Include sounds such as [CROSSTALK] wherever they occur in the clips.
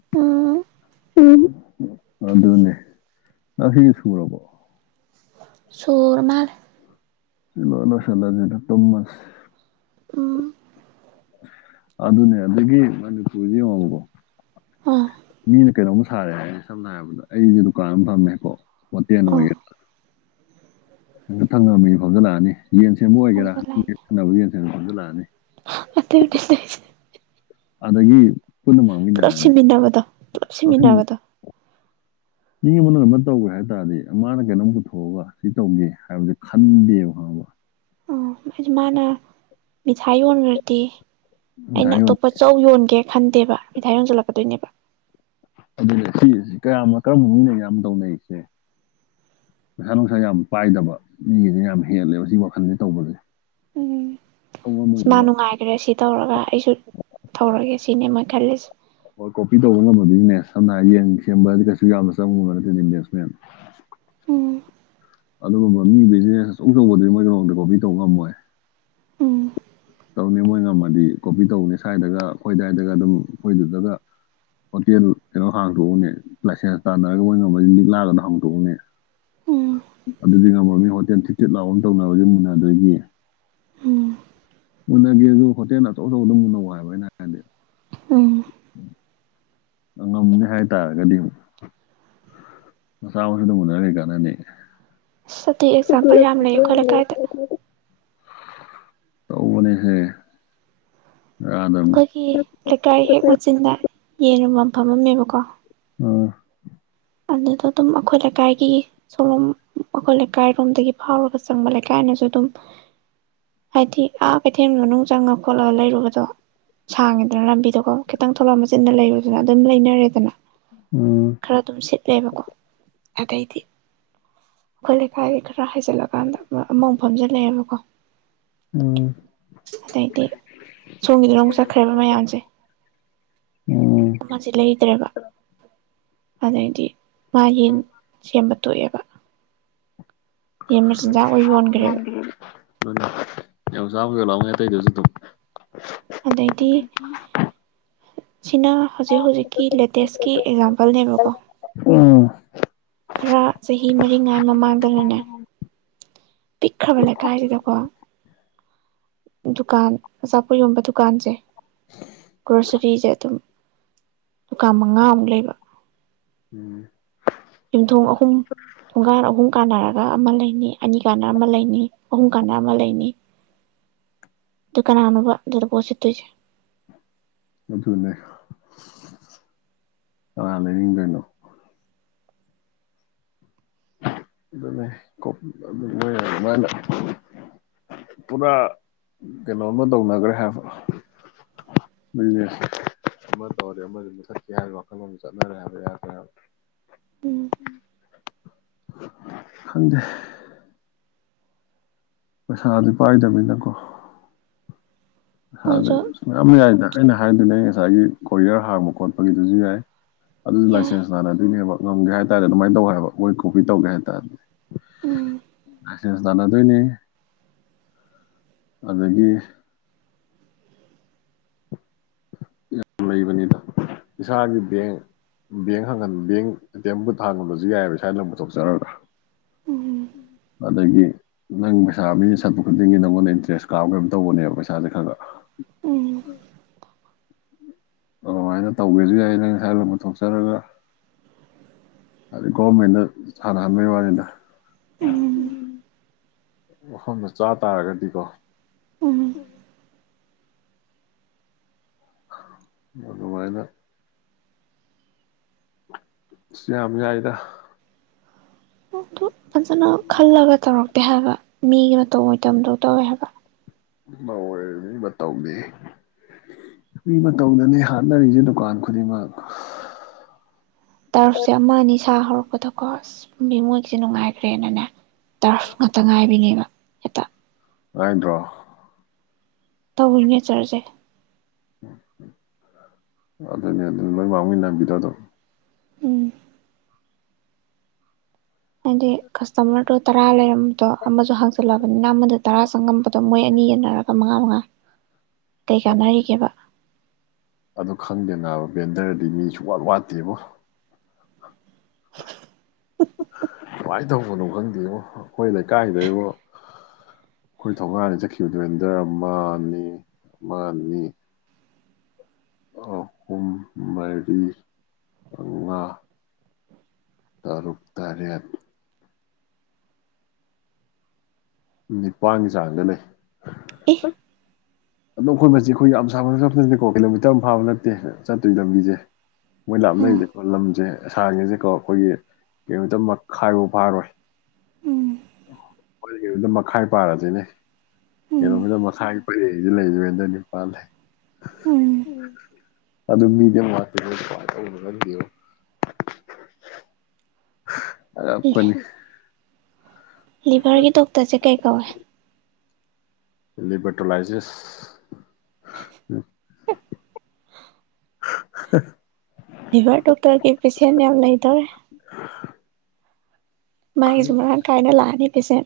ꯎꯝ ꯑꯗꯨꯅꯦ ꯉꯁꯤꯒꯤ ꯁꯨꯔꯕꯣ ꯁꯣꯔ ꯃꯥꯜꯂ‌ꯦ ꯁꯤꯂꯣꯏ ꯂ‌ꯣꯏꯁꯤꯜꯂꯁꯤꯗ ꯇꯨꯝꯃꯁꯤ ꯎꯝ ꯑꯗꯨꯅꯦ ꯑꯗꯨꯗꯒꯤ ꯃꯅꯤꯄꯨꯔꯁꯤ ꯌꯦꯡꯉꯕꯀꯣ ꯑꯥ ꯃꯤꯅ ꯀꯩꯅꯣꯝ ꯁꯥꯔꯦ ꯑꯩꯅ ꯁꯝꯅ ꯍꯥꯏꯔꯕꯗ ꯑꯩꯁ‌ꯦ ꯗꯨꯀꯥꯟ ꯑꯃ ꯐꯝꯃꯦꯕꯀꯣ ꯍꯣꯇꯦꯜ ꯑꯥ ꯑꯣꯏꯒꯦꯔꯥ ꯅꯪꯒ ꯊꯪꯅꯅꯥ ꯃꯤ ꯐꯝꯖꯜꯂꯛꯑꯅꯤ ꯌꯦꯟ ꯁꯦꯝꯕ ꯑꯣꯏꯒꯦꯔꯥ ꯑꯗꯨꯅꯦ ꯅꯪ ꯊꯪꯅꯕ ꯌꯦꯟ ꯁꯦꯝꯕ ꯐꯝꯖꯜꯂꯛꯑꯅꯤ ꯑꯇꯩ [UNINTELLIGIBLE] ꯑꯗꯒꯤ ꯄꯨꯟꯅ ꯄꯨꯂꯞ ꯃꯥꯡꯃꯤꯟꯅꯔꯅꯤ ꯁꯤꯃꯤꯅꯕꯥꯗ‌ꯣ ꯄꯨꯂꯞ ꯁꯤꯃꯤꯅꯕꯥꯗ‌ꯣ ꯃꯤ ꯑꯃꯅ ꯀꯩꯅ‌ꯣꯝ ꯇꯧꯒ꯭ꯔ‌‌ꯦ ꯍꯥꯏ ꯇꯥꯔꯗꯤ ꯃꯥꯅ ꯀꯩꯅꯣꯝ ꯄꯨꯊꯣꯛꯑꯒ ꯁꯤ ꯇꯧꯒꯦ ꯍꯥꯏꯕꯁ ꯈꯟꯗꯦꯕ ꯈꯪꯉꯕ ꯎ [INAUDIBLE] ꯍꯥꯏꯗꯤ ꯃꯥꯅ ꯃꯤꯊꯥꯏ ꯌꯣꯟꯒ꯭ꯔꯗꯤ ꯑꯩꯅ ꯉꯁꯥꯏꯒꯤ ꯑꯇꯣꯞꯄ ꯆꯧ ꯌꯣꯟꯒꯦ ꯈꯟ ꯗꯦꯕ ꯃꯤꯊꯥꯏ ꯌꯣꯟꯖꯜꯂꯛꯀꯗꯣꯏꯅꯦꯕ ꯑꯗꯨꯅꯦ ꯁꯤ ꯀꯌꯥꯝ ꯀꯔꯝꯕ ꯃꯤꯡꯅ ꯌꯥꯝꯌꯥꯝ ꯇꯧꯅꯩꯁꯦ ꯄꯩꯁꯥ ꯅꯨꯡꯁꯥ ꯌꯥꯝ ꯄꯥꯏꯗꯕ ꯃꯤꯒꯤꯗꯤ ꯌꯥꯝ ꯍꯦꯜꯂꯦꯕ ꯁꯤ ꯋꯥꯈꯜꯖꯤ ꯇꯧꯕꯁꯦ ꯎꯝ ꯇꯧ ꯃꯥ ꯉꯝꯃꯣꯏꯗꯕ ꯅꯨꯡꯉꯥꯏꯈ꯭ꯔꯦ ꯁꯤ ꯇꯧꯔꯒ ꯑꯩꯁꯨ ꯇꯧꯔꯒꯦ ꯁꯤꯅꯤ ꯃꯈꯜꯂꯤꯁꯤ ꯍꯣꯏ ꯀꯣꯄꯤ ꯇꯧꯕ ꯉꯝꯕꯗꯨꯖꯤꯅꯦ ꯁꯝꯅ ꯍꯥꯏ ꯌꯦꯡ ꯁꯦꯝꯕꯗꯤ ꯀꯩꯁꯨ ꯌꯥꯝꯅ ꯆꯪꯕ ꯅꯠꯇꯦꯗꯤ ꯏꯟꯚꯦꯁꯃꯦꯟ ꯑꯝ ꯑꯗꯨꯒꯨꯝꯕ ꯃꯤ ꯕꯤꯖꯤꯅꯦꯁ ꯑꯆꯧ ꯑꯆꯧꯕꯗꯨꯗꯤ ꯃꯣꯏꯒꯤ ꯃꯔꯗ ꯀꯣꯄꯤ ꯇꯧꯕ ꯉꯝꯃꯣꯏ ꯎꯝ ꯇꯧꯅꯤ ꯃꯣꯏ ꯉꯝꯃꯗꯤ ꯀꯣꯄꯤ ꯇꯧꯅꯤ ꯁ꯭ꯋꯥꯏꯗꯒ ꯑꯩꯈꯣꯏ ꯑꯗꯨꯋꯥꯏꯗꯒ ꯑꯗꯨꯝ ꯑꯩꯈꯣꯏꯗꯨꯗꯒ ꯍꯣꯇꯦꯜ ꯀꯩꯅꯣ ꯍꯥꯡꯇꯣꯛꯎꯅꯦ ꯂꯥꯏꯁꯦꯟꯁ ꯇꯥꯟꯅꯔꯒ ꯃꯣꯏꯅ ꯉꯝꯃꯗꯤ ꯂꯤꯛꯂꯥꯒ ꯍꯥꯡꯇꯎꯅꯦ [INAUDIBLE] ꯑꯗꯨꯗꯤ ꯉꯝꯃ‌ꯣꯏ ꯃꯤ ꯍꯣꯇꯦꯜ ꯊꯤꯠ ꯊꯤꯠ ꯂꯥꯎꯕ ꯑꯃꯥ ꯇꯧꯅꯕꯒꯤ ꯃꯨꯟꯅꯗꯣꯏꯒꯤ ꯎꯝ ꯃꯨꯟꯅꯒꯦ ꯑꯗꯨ ꯍꯣꯇꯦꯜ ꯑꯆꯧ ꯑꯆꯧꯕ ꯑꯗꯨꯝ ꯃꯨꯟꯅ‌ꯎ ꯍꯥꯏꯕ ꯑꯩꯅ ꯍꯥꯏꯗꯤ ꯎꯝ ꯉꯝꯅꯦ ꯍꯥꯏꯇꯥꯔꯒꯗꯤ ꯑꯃꯨꯛ ꯃꯆꯥ ꯃꯁꯨꯗꯨ ꯃꯨꯟꯅꯔꯥꯒ ꯀꯩ ꯀꯟꯅꯥꯅꯤ ꯑꯁ ꯑꯗꯨꯏ ꯁ ꯑꯦꯛꯖꯥꯝꯄꯜ ꯌꯥꯝ ꯂꯩ ꯑꯩꯈꯣꯏ [UNINTELLIGIBLE] ꯂꯩꯀꯥꯏꯗ ꯇꯧ ꯕꯅꯤ ꯍꯦ ꯑꯩꯈꯣꯏꯒꯤ ꯂꯩꯀꯥꯏ ꯍꯦꯛ ꯃꯆꯤꯟꯗ ꯌꯦꯟꯨ ꯌ‌ꯣꯟꯕꯝ ꯐꯝꯃꯝꯃꯦꯕꯀꯣ ꯑꯥ ꯑꯗꯨꯗ ꯑꯗꯨꯝ ꯑꯩꯈꯣꯏ ꯂꯩꯀꯥꯏꯒꯤ ꯁꯣꯂꯣꯝ ꯑꯩꯈꯣꯏ ꯂꯩꯀꯥꯏꯔꯣꯝꯗꯒꯤ ꯐꯥꯎꯔꯒ ꯆꯪꯕ ꯂꯩꯀꯥꯏꯅꯁꯨ ꯑꯗꯨꯝ ꯍꯥꯏꯗꯤ ꯑꯥ ꯀꯩꯊꯦꯜ ꯃꯅꯨꯡ ꯆꯪꯉ ꯈꯣꯠꯂꯒ ꯂꯩꯔꯨꯕꯗꯣ ꯁꯥꯡꯉꯦꯗꯅ ꯂꯝꯕꯤꯗꯣꯀꯣ ꯈꯤꯇꯪ ꯊꯣꯂꯥ ꯃꯆꯤꯟꯅ ꯂꯩꯔꯨꯗꯅ ꯑꯗꯨꯝ ꯂꯩꯅꯔꯦꯗꯅ ꯎꯝ ꯈꯔ ꯑꯗꯨꯝ ꯁꯤꯠ ꯂ‌ꯦꯕꯀꯣ ꯑꯗꯩꯗꯤ ꯑꯩꯈꯣꯏ ꯂꯩꯀꯥꯏꯒꯤ ꯈꯔ ꯍꯥꯏꯖꯜꯂꯛꯒ ꯀꯥꯟꯗ ꯑꯃꯥꯃꯨꯛ ꯐꯝꯖꯤꯜ ꯂ‌ꯦꯕꯀꯣ ꯎꯝ ꯑꯗꯩꯗꯤ ꯁꯣꯝꯒꯤꯗꯨꯗ ꯆꯠꯈ꯭ꯔꯦꯕ ꯃꯌꯥꯝꯁꯦ ꯎꯝ ꯑꯃꯥꯁꯤ ꯂꯩꯗ‌꯭ꯔꯦꯕ ꯑꯗꯩꯗꯤ ꯃꯥ ꯌꯦꯟ ꯁꯦꯝꯕ ꯇꯣꯛꯑꯦꯕ ꯌꯦꯟ ꯃꯆꯤꯟꯖꯥꯛ ꯑꯣꯏ ꯌꯣꯟꯈ꯭ꯔꯦꯕ ꯊ [UNINTELLIGIBLE] [INAUDIBLE] ꯑꯗꯩꯗꯤ ꯁꯤꯅ ꯍꯧꯖꯤꯛ ꯍꯧꯖꯤꯛꯀꯤ ꯂꯦꯇꯦꯁꯀꯤ ꯑꯦꯛꯖꯥꯝꯄꯜꯅꯦꯕꯀꯣ ꯎꯝ ꯈꯔ ꯆꯍꯤ ꯃꯔꯤꯉꯥꯏ ꯃꯃꯥꯡꯗꯅꯅꯦ ꯄꯤꯛꯈ꯭ꯔꯕ ꯂꯦ ꯀꯥꯗꯤꯗꯀꯣ ꯗꯨꯀꯥꯟ ꯑꯆꯥꯄꯣꯠ ꯌꯣꯟꯕ ꯗꯨꯀꯥꯟꯁꯦ ꯒ꯭ꯔꯣꯁꯔꯤꯁꯦ ꯑꯗꯨꯝ ꯗꯨꯀꯥꯟ ꯃꯉꯥꯃꯨꯛ ꯂꯩꯕ ꯎꯝ ꯌꯨꯝꯊꯣꯡ ꯑꯍꯨꯝ ꯊꯨꯡꯒꯥꯟ ꯑꯍꯨꯝ ꯀꯥꯟꯅꯔꯒ ꯑꯃ ꯂꯩꯅꯤ ꯑꯅꯤ ꯀꯥꯟꯅ ꯑꯃ ꯂꯩꯅꯤ ꯑꯍꯨꯝ ꯀꯥꯟꯅ ꯑꯃ ꯂꯩꯅꯤ ꯑꯗꯨꯗꯨ ꯀꯥꯟꯅ ꯑꯃꯅꯕ ꯑꯗꯨꯗ ꯄꯣꯁꯤ ꯇꯣꯏꯁꯦ ꯑꯗꯨꯅꯦ ꯀꯅꯥ ꯂꯩꯅꯤꯡꯗꯣꯏꯅꯣ ꯑꯗꯨꯅꯦ ꯀꯣꯕꯤꯇ ꯑꯃꯨꯛ ꯄꯨꯔꯥ ꯀꯩꯅꯣꯃ ꯇꯧꯅꯈ꯭ꯔꯦ ꯍꯥꯏꯕ ꯅꯦꯁ ꯑꯃ ꯇꯧꯔꯤ ꯑꯃꯗ ꯃꯊꯠꯀ ꯍꯥꯏꯕ ꯋꯥꯈꯜꯂꯣꯟ ꯆꯠꯅꯔꯦ ꯍꯥꯏꯕ ꯌꯥ ꯀ ꯎꯝ ꯈꯪꯗꯦ ꯈꯪꯗꯦ ꯄꯩꯁꯥꯗꯤ ꯄꯥꯏꯗꯕꯅꯤꯅꯀꯣ ꯃꯣꯏꯁꯨ ꯃꯌꯥꯝ ꯌꯥꯏꯗꯅ ꯑꯩꯅ ꯍꯥꯏꯗꯨꯅꯦ ꯉꯁꯥꯏꯒꯤ ꯀꯣꯔꯤꯌꯔ ꯍꯥꯡꯕ ꯈꯣꯠꯄꯒꯤꯗꯨꯁꯨ ꯌꯥꯏ ꯑꯗꯨꯗꯤ ꯌꯥꯏ ꯂꯥꯏꯁꯦꯟꯁ ꯇꯥꯅꯗꯣꯏꯅꯦꯕ ꯉꯝꯒꯦ ꯍꯥꯏꯇꯥꯔꯦ ꯑꯗꯨꯃꯥꯏꯅ ꯇꯧꯋꯦ ꯍꯥꯏꯕ ꯃꯣꯏ ꯀꯣꯐꯤ ꯇꯧꯒꯦ ꯍꯥꯏꯇꯥꯔꯗꯤ ꯎꯝ ꯂꯥꯏꯁꯦꯟꯁ ꯇꯥꯟꯅꯗꯣꯏꯅꯦ ꯑꯗꯒꯤ ꯌꯥꯝ ꯂꯩꯕꯅꯤꯗ ꯏꯁꯥꯒꯤ ꯕꯦꯡ ꯕꯦꯡ ꯍꯥꯡꯟ ꯕꯦꯡ ꯑꯦꯇꯤ ꯑꯦꯝ ꯕꯨꯠ ꯍꯥꯡꯟꯕꯁꯨ ꯌꯥꯏ ꯁꯋꯥꯏꯗ ꯄꯨꯊꯣꯛꯆꯔꯒ ꯎꯝ ꯑꯗꯒꯤ ꯅꯪ ꯄꯩꯁꯥ ꯃꯤꯅ ꯁꯠꯄ ꯈꯨꯗꯤꯡꯒꯤ ꯅꯪꯉꯣꯟꯗ ꯏꯟꯇꯔꯦꯁ ꯀꯥꯞ ꯀꯩꯅꯝ ꯇꯧꯕꯅꯦꯕ ꯄꯩꯁꯥꯁꯦ ꯈꯔ ꯈꯔ ꯎꯝ ꯑꯗꯨꯃꯥꯏꯅ ꯇꯧꯒꯦꯁꯨ ꯌꯥꯏ ꯅꯪ ꯉꯁ ꯄꯨꯊꯣꯛꯆꯔꯒ ꯒꯣꯃꯦꯟꯅ ꯇꯅꯥꯍꯟꯕ ꯋꯥꯅꯤꯅ ꯎꯝ ꯃꯐꯝꯗ ꯆꯥ ꯇꯥꯔꯒꯗꯤꯀꯣ ꯎꯝ ꯃꯗꯨꯃꯥꯏꯅ ꯌꯥꯝ ꯌꯥꯝ ꯌꯥꯏꯗ ꯑꯗꯨ ꯐꯖꯅ ꯈꯜꯂꯒ ꯇꯧꯔꯛꯇꯦ ꯍꯥꯏꯕ ꯃꯤꯒꯤ ꯃꯇꯧ ꯑꯣꯏꯝꯗꯣ ꯇꯧꯋꯦ ꯍꯥꯏꯕ ꯇꯧꯋꯦ ꯃꯤ ꯃꯇꯧꯗꯤ ꯑꯗꯨꯏ ꯃꯤ ꯃꯇꯧꯗꯅꯦ ꯍꯥꯠꯅꯔꯤꯁꯦ ꯗꯨꯀꯥꯟ ꯈꯨꯗꯤꯡꯃꯛ ꯇꯥꯔꯁ ꯑꯃꯅꯤ ꯁꯥ ꯍꯧꯔꯛꯄꯗꯀꯣ ꯑꯁ ꯃꯤ ꯃꯣꯏꯒꯤꯁꯦ ꯅꯨꯡꯉꯥꯏꯈ꯭ꯔꯦꯅꯅꯦ ꯇꯔꯐ ꯉꯥꯛꯇ ꯉꯥꯏꯕꯤꯅꯦꯕ ꯍꯦꯛꯇ ꯍꯥꯏꯥꯏꯗ꯭ꯔꯣ ꯇꯧꯔꯤꯅꯦ ꯆꯔꯁꯦ ꯎ ꯎ ꯑꯗꯨꯅꯤ ꯑꯗꯨꯝ ꯂꯣꯏ ꯃꯥꯡꯃꯤ ꯅꯝꯕꯤꯔ ꯑꯗꯨꯝ ꯎꯝ ꯍꯥꯏꯗꯤ ꯀꯁꯇꯃꯔꯗꯣ ꯇꯔꯥ ꯂꯩꯔꯝꯕꯗꯣ ꯑꯃꯁꯨ ꯍꯥꯡꯆꯜꯂꯛꯑꯕꯅꯤꯅ ꯑꯃꯗ ꯇꯔꯥ ꯆꯪꯉꯝꯕꯗꯣ ꯃꯣꯏ ꯑꯅꯤ ꯌꯦꯟꯅꯔꯒ ꯃꯉꯥ ꯃꯉꯥ ꯇ ꯀꯥꯟꯅꯔꯤꯒꯦꯕ ꯈꯪꯗꯦꯕ ꯕꯦꯟꯗꯔꯗꯤ ꯃꯤꯁꯨ ꯋꯥꯠ ꯋꯥꯠꯇꯦꯕꯨ [INAUDIBLE] ꯀꯃꯥꯏꯅ ꯇꯧꯕꯅꯣ ꯈꯪꯗꯦꯕꯣ ꯑꯩꯈꯣꯏ ꯂꯩꯀꯥꯏꯗꯕꯣ ꯑꯩꯈꯣꯏ ꯊꯣꯡꯒꯥꯟꯗ ꯆꯠꯈꯤꯕꯗ ꯕꯦꯟꯗꯔ ꯑꯃ ꯑꯅꯤ ꯑꯃ ꯑꯅꯤ ꯑꯍꯨꯝ ꯃꯔꯤ ꯃꯉꯥ ꯇꯔꯨꯛ ꯇꯔꯦꯠ ꯅꯤꯄꯥꯟꯒꯤ ꯆꯥꯡꯗ ꯂꯩ ꯑꯦ ꯑꯣꯗꯣ ꯑꯩꯈꯣꯏ ꯃꯆꯤ ꯑꯩꯈꯣꯏ ꯌꯥꯝ ꯁꯥꯡꯅ ꯆꯠꯄ ꯅꯠꯇꯦꯀꯣ ꯀꯤꯂꯣꯃꯤꯇꯔ ꯑꯃ ꯐꯥꯕ ꯅꯠꯇꯦ ꯆꯠꯇꯣꯏ ꯂꯝꯕꯤꯁꯦ ꯃꯣꯏ ꯎꯝ ꯂꯥꯞꯅꯔꯤꯁꯦꯀꯣ ꯂꯝꯖꯦ ꯁꯥꯡꯉꯤꯁꯦꯀꯣ ꯑꯈꯣꯏꯒꯤ ꯀꯤꯂꯣꯃꯤꯇꯔ ꯃꯈꯥꯏ ꯐꯧ ꯐꯥꯔꯣꯏ ꯎꯝ ꯑꯩꯈꯣꯏ ꯀꯤꯂꯣꯃꯤꯇꯔ ꯃꯈꯥꯏ ꯄꯥꯔꯁꯤꯅꯦ ꯀꯤꯂꯣꯃꯤꯇꯔ ꯎꯝ ꯃꯈꯥꯏ [UNINTELLIGIBLE] ꯕꯦꯟꯗꯔ ꯅꯤꯄꯥꯟ ꯂꯩ ꯎꯝ ꯑꯗꯨ ꯃꯤꯗꯤ ꯑꯝ ꯋꯥꯇꯦꯕꯣ ꯀꯃꯥꯏ ꯇꯧꯕꯅꯣ ꯈꯪꯗꯦꯕꯣ ꯑꯗ ꯑꯈꯣꯏꯅꯤ ꯂꯤꯚꯔꯒꯤ ꯗꯣꯛꯇꯔꯁꯦ ꯀꯩ ꯀꯧꯏ ꯂꯤꯕꯔꯇꯣꯂꯥꯏꯁꯤꯁ [UNINTELLIGIBLE] [UNINTELLIGIBLE] ꯂꯤꯚꯔ ꯗꯣꯛꯇꯔꯒꯤ ꯄꯦꯁꯦꯟ ꯌꯥꯝ ꯂꯩꯗꯧꯔꯦ ꯃꯥꯥꯏꯁꯨ ꯃꯔꯥꯡ ꯀꯥꯏꯅ ꯂꯥꯛꯑꯅꯤ ꯄꯦꯁꯦꯟ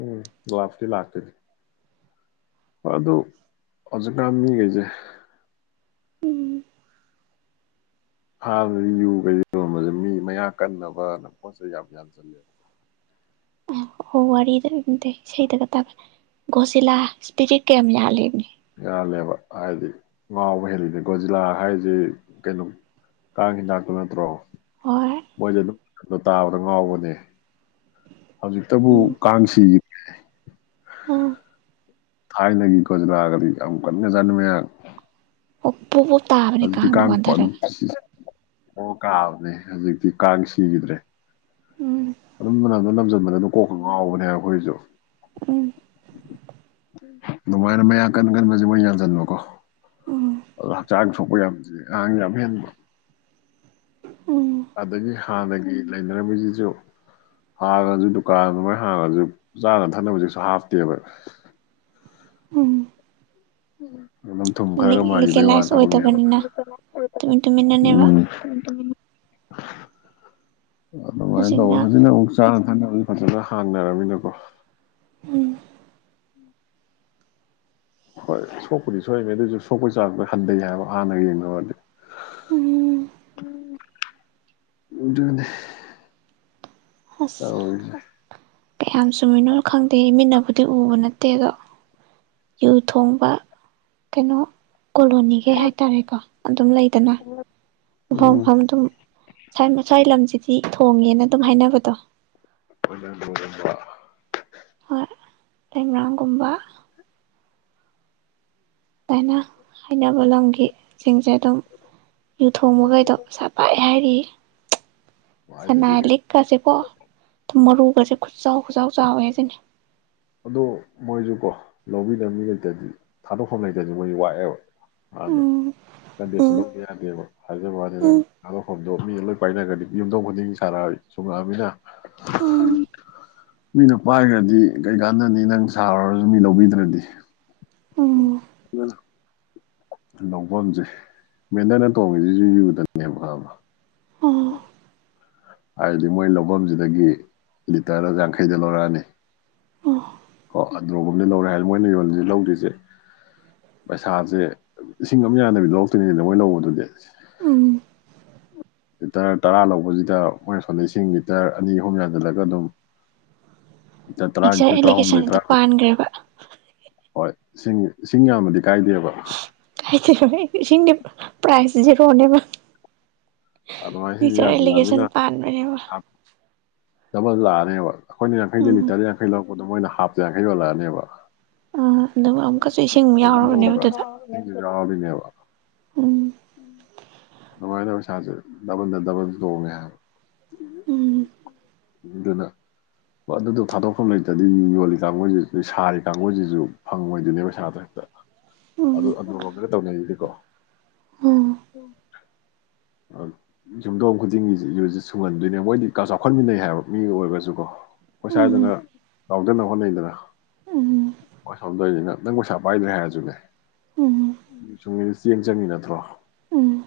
ꯎꯝ ꯂꯥꯛꯄꯨꯗꯤ ꯂꯥꯛꯇꯣꯏꯅꯤ ꯍꯣꯏ ꯑꯗꯨ ꯍꯧꯖꯤꯛꯀꯥꯟ ꯃꯤꯒꯩꯖꯦ ꯎꯝ ꯍꯥꯟꯅꯗꯤ ꯌꯨꯒꯁꯦꯀꯣ ꯃꯖꯦ ꯃꯤ ꯃꯌꯥꯛ ꯀꯟꯅꯕꯅ ꯄꯣꯠ ꯆꯩ ꯌꯥꯝ ꯌꯥꯟꯖꯤꯜꯂꯦꯕꯀꯣ ꯑꯣ ꯋꯥꯔꯤꯗ ꯅꯠꯇꯦ ꯏꯁꯩꯗꯒ ꯇꯥꯕ ꯒꯣꯖꯤꯂꯥ ꯏꯁꯄꯤꯔꯤꯠ ꯀ ꯌꯥꯝ ꯌꯥꯜꯂꯦꯃꯤ ꯌꯥꯜꯂꯦꯕ ꯍꯥꯏꯗꯤ ꯉꯥꯎꯕ ꯍꯦꯜꯂꯤꯅꯦ ꯒꯣꯖꯤꯂꯥ ꯍꯥꯏꯁꯦ ꯀꯩꯅꯣ ꯀꯥꯡ ꯍꯤꯗꯥꯛꯇꯨ ꯅꯠꯇ꯭ꯔꯣ ꯍꯣꯏ ꯃꯣꯏꯗꯤ ꯑꯗꯨꯝ ꯕꯗꯣ ꯇꯥꯕꯗ ꯉꯥꯎꯕꯅꯦ ꯍꯧꯖꯤꯛꯇꯕꯨ ꯎꯝ ꯀꯥꯡꯁꯤꯒꯤ ꯎꯝ ꯊꯥꯏꯅꯒꯤ ꯒꯣꯖꯤꯂꯥꯒꯗꯤ ꯌꯥꯝ ꯀꯟꯒ꯭ꯔꯖꯥꯠꯅꯤ ꯃꯌꯥꯛ ꯑꯣ ꯄꯣꯞ ꯄꯣꯞ ꯇꯥꯕꯅꯦ ꯀꯥꯡꯗꯣ ꯋꯥꯟꯊꯔꯒ ꯑꯣ ꯀꯥꯕꯅꯦ ꯍꯧꯖꯤꯛꯇꯤ ꯀꯥꯡ ꯁꯤꯒꯤꯗ꯭ꯔꯦ ꯎꯝ ꯑꯗꯨꯝ ꯃꯅꯝꯗꯣ ꯅꯝꯖꯟꯕ ꯑꯗꯨ ꯀꯣꯛ ꯀ ꯉꯥꯎꯕꯅꯦ ꯑꯈꯣꯏꯖꯨ ꯎꯝ ꯑꯗꯨꯃꯥꯏꯅ ꯃꯌꯥꯛ ꯀꯟ ꯀꯟꯕꯖꯦ ꯃꯣꯏꯅ ꯌꯥꯟꯖꯟꯕ ꯀꯣ ꯑꯣ ꯑꯗꯨꯅ ꯍꯛꯆꯥꯡ ꯁꯣꯛꯄ ꯌꯥꯝꯖꯤ ꯑꯉꯥꯡ ꯌꯥꯝ ꯍꯦꯟꯕ ꯎꯝ ꯑꯗꯒꯤ ꯍꯥꯟꯅꯒꯤ ꯂꯩꯅꯔꯝꯃꯤꯖꯤꯁꯨ ꯍꯥꯡꯉꯒꯁꯨ ꯗꯨꯀꯥꯟ ꯑꯗꯨꯃꯥꯏ ꯍꯥꯡꯉꯒꯁꯨ ꯆꯥꯅ ꯊꯛꯅꯕꯖꯤꯁꯨ ꯍꯥꯞꯇꯦꯕ ꯎꯝ ꯎꯝ ꯑꯗꯨꯝ ꯊꯨꯝ ꯈꯔꯒ ꯂꯤꯛ ꯃꯔꯤꯕꯩ ꯋꯥ ꯂꯤꯀꯦꯂꯥꯏꯁ ꯊꯕꯛꯅꯦꯕ ꯑꯣꯏꯗꯕꯅꯤꯅ ꯇꯨꯃꯤꯟ [UNINTELLIGIBLE] ꯇꯨꯃꯤꯟꯅꯅꯦꯕ ꯎꯝ ꯑꯗꯨꯃꯥꯥꯏ ꯇꯧꯕ ꯍꯧꯖꯤꯛꯅ ꯑꯃꯨꯛ ꯆꯥꯝ ꯁꯥꯟꯅꯕꯗꯤ ꯐꯖꯅ ꯍꯥꯡꯅꯔꯕꯃꯤꯅꯀꯣ ꯎꯝ ꯍꯣꯏ ꯁꯣꯛꯄꯗꯤ ꯁꯣꯏꯃꯦ ꯑꯗꯨꯏꯁꯨ ꯁꯣꯛꯄꯩ ꯆꯥꯥꯡꯗꯣ ꯍꯟꯗꯩ ꯍꯥꯏꯕ ꯍꯥꯟꯅꯒ ꯌꯦꯡꯅꯔꯨꯗꯤ ꯎꯝ ꯎꯗꯅꯦ ꯑꯁ ꯀꯌꯥꯝ ꯆꯨꯝꯃꯤꯣꯏꯅꯣ ꯈꯪꯗꯦ ꯃꯤꯠꯅꯕꯨꯗꯤ ꯎꯕ ꯅꯠꯇꯦ ꯏꯠꯇꯦꯗꯣ ꯌꯨ ꯊꯣꯡꯕ ꯀꯩꯅꯣ ꯀꯣꯂꯣꯅꯤꯒꯩ ꯍꯥꯏꯇꯥꯔꯦꯀꯣ ꯑꯗꯨꯝ ꯂꯩꯗꯅ ꯃꯐꯝ ꯎꯝ ꯃꯐꯝ ꯑꯗꯨꯝ ꯃꯁ꯭ꯋꯥꯏ ꯂꯝꯁꯤꯗꯤ ꯍꯣꯡꯉꯦꯅ ꯑꯗꯨꯝ ꯍꯥꯏꯅꯕꯗꯣ ꯑꯣꯏꯔꯝ ꯑꯣꯏꯔꯝꯕ ꯂꯩꯥꯏꯃꯦꯔꯥꯡꯒꯨꯝꯕꯥ ꯑꯗꯨꯥꯏꯅ ꯍꯥꯏꯅꯕ ꯂꯝꯈꯤꯦ ꯁꯤꯡꯁꯦ ꯑꯗꯨꯝ ꯌꯨ ꯊꯣꯡꯕꯈꯩꯗꯣ ꯃꯁꯥ ꯄꯥꯛꯑ ꯍꯥꯏꯔꯤ ꯍꯥꯏꯗꯗꯤ ꯁꯅꯥꯏ ꯂꯤꯛꯀꯁꯦꯀꯣ ꯃꯔꯨꯒꯁꯦ ꯈꯨꯆꯥꯎ ꯈꯨꯆꯥꯎ ꯑꯗꯨ ꯃꯣꯏꯁꯨ ꯀꯣ ꯂꯧꯕꯤ ꯂꯝꯕꯤ ꯂꯩꯇꯗꯤ ꯊꯥꯗꯣꯛꯐꯝ ꯂꯩꯇꯗꯤ ꯃꯣꯏ ꯋꯥꯠꯑꯦꯕ ꯑꯅ ꯎꯝ ꯎꯝ ꯀꯟꯗꯧꯕ ꯌꯥꯗꯦꯕ ꯍꯥꯏꯖꯕꯅꯤ ꯅꯪ ꯎꯝ ꯑꯗꯣ ꯃꯤ ꯂꯣꯏ ꯄꯥꯏꯅꯈ꯭ꯔꯗꯤ ꯌꯨꯝꯊꯣꯡ ꯈꯨꯗꯤꯡꯒꯤ ꯁꯥꯥꯟꯔ ꯁꯨꯡꯉꯛꯑꯃꯤꯅ ꯎꯝ ꯃꯤꯅ ꯄꯥꯏꯈ꯭ꯔꯗꯤ ꯀꯩꯀꯥꯟꯗꯅꯤ ꯅꯪ ꯁꯥꯔꯨꯔꯁꯨ ꯃꯤ ꯂꯧꯕꯤꯗ꯭ꯔꯗꯤ ꯑꯣ ꯑꯗꯨꯅ ꯂꯧꯐꯝꯁꯦ ꯃꯦꯟꯗꯅ ꯇꯣꯡꯉꯤꯁꯤꯁꯨ ꯌꯨꯗꯅꯦꯕꯕ ꯑꯣ ꯍꯥꯏꯗꯤ ꯃꯣꯏ ꯂꯧꯐꯝꯁꯤꯗꯒꯤ ꯂꯤꯇꯔ ꯌꯥꯡꯈꯩꯗ ꯂꯧꯔꯛꯑꯅꯤ ꯑꯣ ꯑꯣ ꯑꯗꯨꯣꯕꯝꯗꯤ ꯂꯧꯔꯦ ꯍꯥꯏ ꯃꯣꯏꯅ ꯌꯣꯟꯜꯂꯤꯁꯤ ꯂꯧꯗ꯭ꯔꯤꯁꯦ ꯄꯩꯁꯥꯁꯦ ꯏꯁꯤꯡ ꯑꯃ ꯌꯥꯗꯕꯤ ꯂꯧꯔꯛꯇꯣꯏꯅꯤꯁꯤꯗ ꯃꯣꯏ ꯂꯧꯕ ꯑꯗꯨꯗꯤ ꯎꯝ ꯂꯤꯇꯔ ꯇꯔꯥ ꯂꯧꯕꯁꯤꯗ ꯃꯣꯏꯅ ꯁꯣꯝꯗ ꯂꯤꯁꯤꯡ ꯂꯤꯇꯔ ꯑꯅꯤ ꯑꯍꯨꯝ ꯌꯥꯟꯁꯤꯜꯂꯒ ꯑꯗꯨꯝ ꯂꯤꯇꯔ ꯃꯤꯛꯆꯔ ꯇꯔꯥꯅꯤꯊꯣꯏ ꯇꯔꯥꯍꯨꯝꯗꯣꯏ ꯑꯦꯄꯂꯤꯀꯦꯁꯟꯗꯨꯗ ꯇꯔꯥꯃꯔꯤ ꯄꯥꯟꯈ꯭ꯔꯦꯕ ꯍꯣꯏ ꯏꯁꯤꯡ ꯏꯁꯤꯡ ꯌꯥꯝꯃꯗꯤ ꯀꯥꯏꯗꯦꯕ ꯁꯤ ꯄ꯭ꯔꯥꯏꯁꯀꯣꯅꯦꯕ ꯑꯗꯨꯃꯥꯏꯅ ꯁꯤꯡꯁꯦ ꯅꯆꯔ ꯑꯦꯂꯤꯒꯦꯁꯟ ꯌꯥꯟꯁꯤꯜꯂꯛꯑꯃꯤꯅ ꯄꯥꯟꯕꯅꯦꯕ ꯗꯕꯜ ꯂꯥꯛꯑꯅꯦꯕ ꯑꯩꯈꯣꯏꯅ ꯌꯥꯡꯈꯩꯗ ꯎꯝ ꯂꯤꯇꯔ ꯌꯥꯡꯈꯩ ꯂꯧꯔꯛꯄꯗ ꯃꯣꯏꯅ ꯍꯥꯞꯇ ꯌꯥꯡꯈꯩ ꯌꯣꯜꯂꯛꯑꯅꯦꯕ ꯑꯥ ꯑꯗꯨꯒ ꯑꯃꯨꯛꯀꯁꯨ ꯏꯁꯤꯡ ꯑꯃꯨꯛ ꯌꯥꯎꯔꯕꯅꯦꯕ ꯑꯗꯨꯗ ꯇꯣꯗ꯭ꯔꯕꯤꯅꯦꯕ ꯎꯝ ꯑꯗꯨꯃꯥꯏꯅ ꯄꯩꯁꯥꯥꯁꯦ ꯗꯕꯟꯗ ꯗꯕꯟ ꯇꯣꯡꯉꯦ ꯎꯝ ꯗꯨꯅ ꯍ ꯑꯗꯨꯗꯣ ꯊꯥꯗꯣꯛꯐꯝ ꯂꯩꯇ꯭ꯔꯗꯤ ꯌꯣꯜꯂꯤ ꯀꯥꯡꯕꯨꯁꯤ ꯁꯥꯔꯤ ꯀꯥꯡꯕꯨꯁꯤꯁꯨ ꯐꯪꯉꯣꯏꯗꯣꯏꯅꯦꯕ ꯄꯩꯁꯥꯗ ꯍꯦꯛꯇ ꯎꯝ ꯑꯗꯨ ꯑꯉꯒ ꯇꯧꯅ ꯌꯦꯗꯤꯀꯣ ꯎꯝ ꯌꯨꯝꯊꯣꯡ ꯈꯨꯗꯤꯡꯒꯤ ꯌꯨꯁꯤ ꯁꯨꯡꯍꯟꯗꯣꯏꯅꯦ ꯃꯣꯏꯗꯤ ꯀ ꯆꯥꯎꯈꯠꯃꯤꯟꯅꯩ ꯕ ꯃꯤ ꯑꯣꯏꯔꯁꯨꯀꯣ ꯑꯩꯣꯏ ꯎꯝ ꯁ꯭ꯋꯥꯏꯗꯅ ꯌꯥꯎꯗꯅꯕ ꯍꯣꯠꯅꯩꯗꯅ ꯃꯥ ꯁꯣꯝꯗꯧꯅꯤ ꯅꯪ ꯅꯪ ꯄꯩꯁꯥ ꯄꯥꯏꯗ꯭ꯔꯦ ꯍꯥꯏꯔꯁꯨꯅꯦ ꯎꯝ ꯁꯨꯝ ꯏꯅ ꯌꯦꯡ ꯆꯪꯉꯤ ꯅꯠꯇ꯭ꯔꯣ ꯎꯝ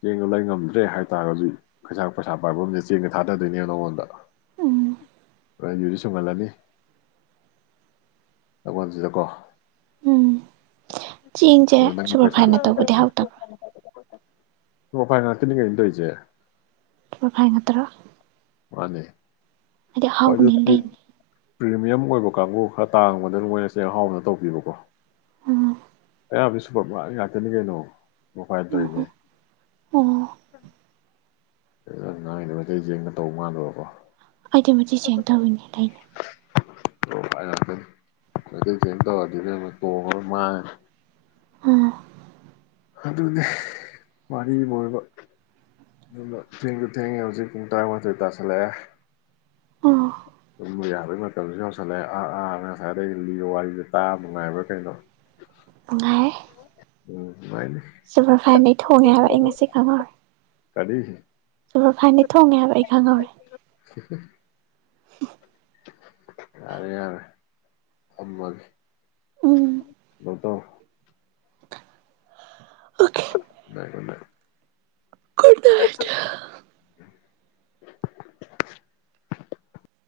ꯆꯦꯡꯒ ꯂꯩ ꯉꯝꯗ꯭ꯔꯦ ꯍꯥꯏꯕꯇꯥꯔꯒꯗꯤ ꯀꯩꯁꯥ ꯄꯩꯁꯥ ꯄꯥꯏꯕ ꯑꯃꯅꯦ ꯆꯦꯡꯒ ꯊꯥꯗꯣꯏꯅꯦꯕ ꯅꯉꯣꯟꯗ ꯎꯝ ꯍꯣꯏ ꯑꯗꯨꯗꯤ ꯁꯨꯡꯍꯜꯂꯅꯤ ꯂꯣꯟꯁꯤꯗꯀꯣ ꯎꯝ ꯆꯦꯡꯁꯦ ꯑꯗꯨꯒ ꯅꯪꯒꯤ ꯁꯨꯄꯔ ꯐꯥꯏꯅ ꯇꯧꯕꯗꯤ ꯍꯥꯎꯇꯕ꯭ꯔꯥ ꯑꯣ ꯐꯥꯏ ꯉꯇꯅ ꯀꯩ ꯇꯣꯆꯦ ꯐꯥꯏꯅꯠꯇ꯭ꯔ ꯃꯥꯅꯦ ꯂꯩꯅꯤ ꯄꯝ ꯑꯣꯏꯕ ꯀꯥꯡꯕꯨ ꯈꯔ ꯇꯥꯡꯕꯗ ꯃꯣꯏꯅ ꯆꯦꯡꯍꯥꯎꯅ ꯇꯧꯕꯤꯕꯀꯣ ꯎ ꯑꯌꯥꯝꯕ ꯁ ꯄ ꯉꯥꯛꯇꯅꯤ ꯀꯩꯅꯣ ꯃꯐꯥꯏꯅꯦ ꯑꯣ ꯑꯣ ꯅꯥꯏꯗ ꯃꯩꯇꯩ ꯌꯦꯡꯕ ꯇꯧ ꯃꯥꯟꯗꯕꯀꯣ ꯑꯗꯨꯗꯤ ꯃꯇꯤꯛ ꯁꯦꯡ ꯇꯧꯔꯤꯅꯦ ꯂꯩꯅꯦ ꯇ ꯇꯣꯡꯉ ꯃꯥ ꯑꯥ ꯑꯗꯨꯅꯦ ꯃꯔꯤ ꯃꯕ ꯊ ꯇꯨ ꯊ ꯍꯧꯖꯤꯨꯡ ꯇꯥꯏ ꯇ ꯇꯁꯂꯦ ꯑꯥ ꯑꯗꯨꯕ ꯌꯥꯕꯒꯤ ꯃꯇꯝꯁꯨ ꯌꯧꯁꯜꯂꯛꯑꯦ ꯑꯥ ꯑꯥ ꯉꯁꯥꯏꯗꯩ ꯂꯤꯒ ꯋꯥꯔꯤꯁꯦ ꯇꯥꯕ ꯅꯨꯡꯉꯥꯏꯕ꯭ꯔꯥ ꯀꯩꯅꯣ ꯉꯥꯏ ꯍꯣꯥꯏꯅꯦ ꯁꯨꯄꯔ ꯐꯥꯏꯟꯗꯩ ꯊꯣꯡꯉꯦ ꯍꯥꯏꯕ ꯑꯩ ꯉꯁꯤ ꯈꯪꯍꯧꯔꯦ ꯀꯔꯤꯁꯤ ꯁꯨꯔ ꯈꯥꯏꯗꯤ ꯊꯣꯡꯉꯦ ꯍꯥꯏꯕ ꯑꯩ ꯈꯪꯍꯧꯔꯦ ꯌꯥꯔꯦ ꯌꯥꯔꯦ ꯊꯃꯒ ꯎꯝ ꯇꯧ ꯑꯣꯀꯦ [INAUDIBLE] ꯀꯔꯗ ꯍꯥꯏꯇ [INAUDIBLE]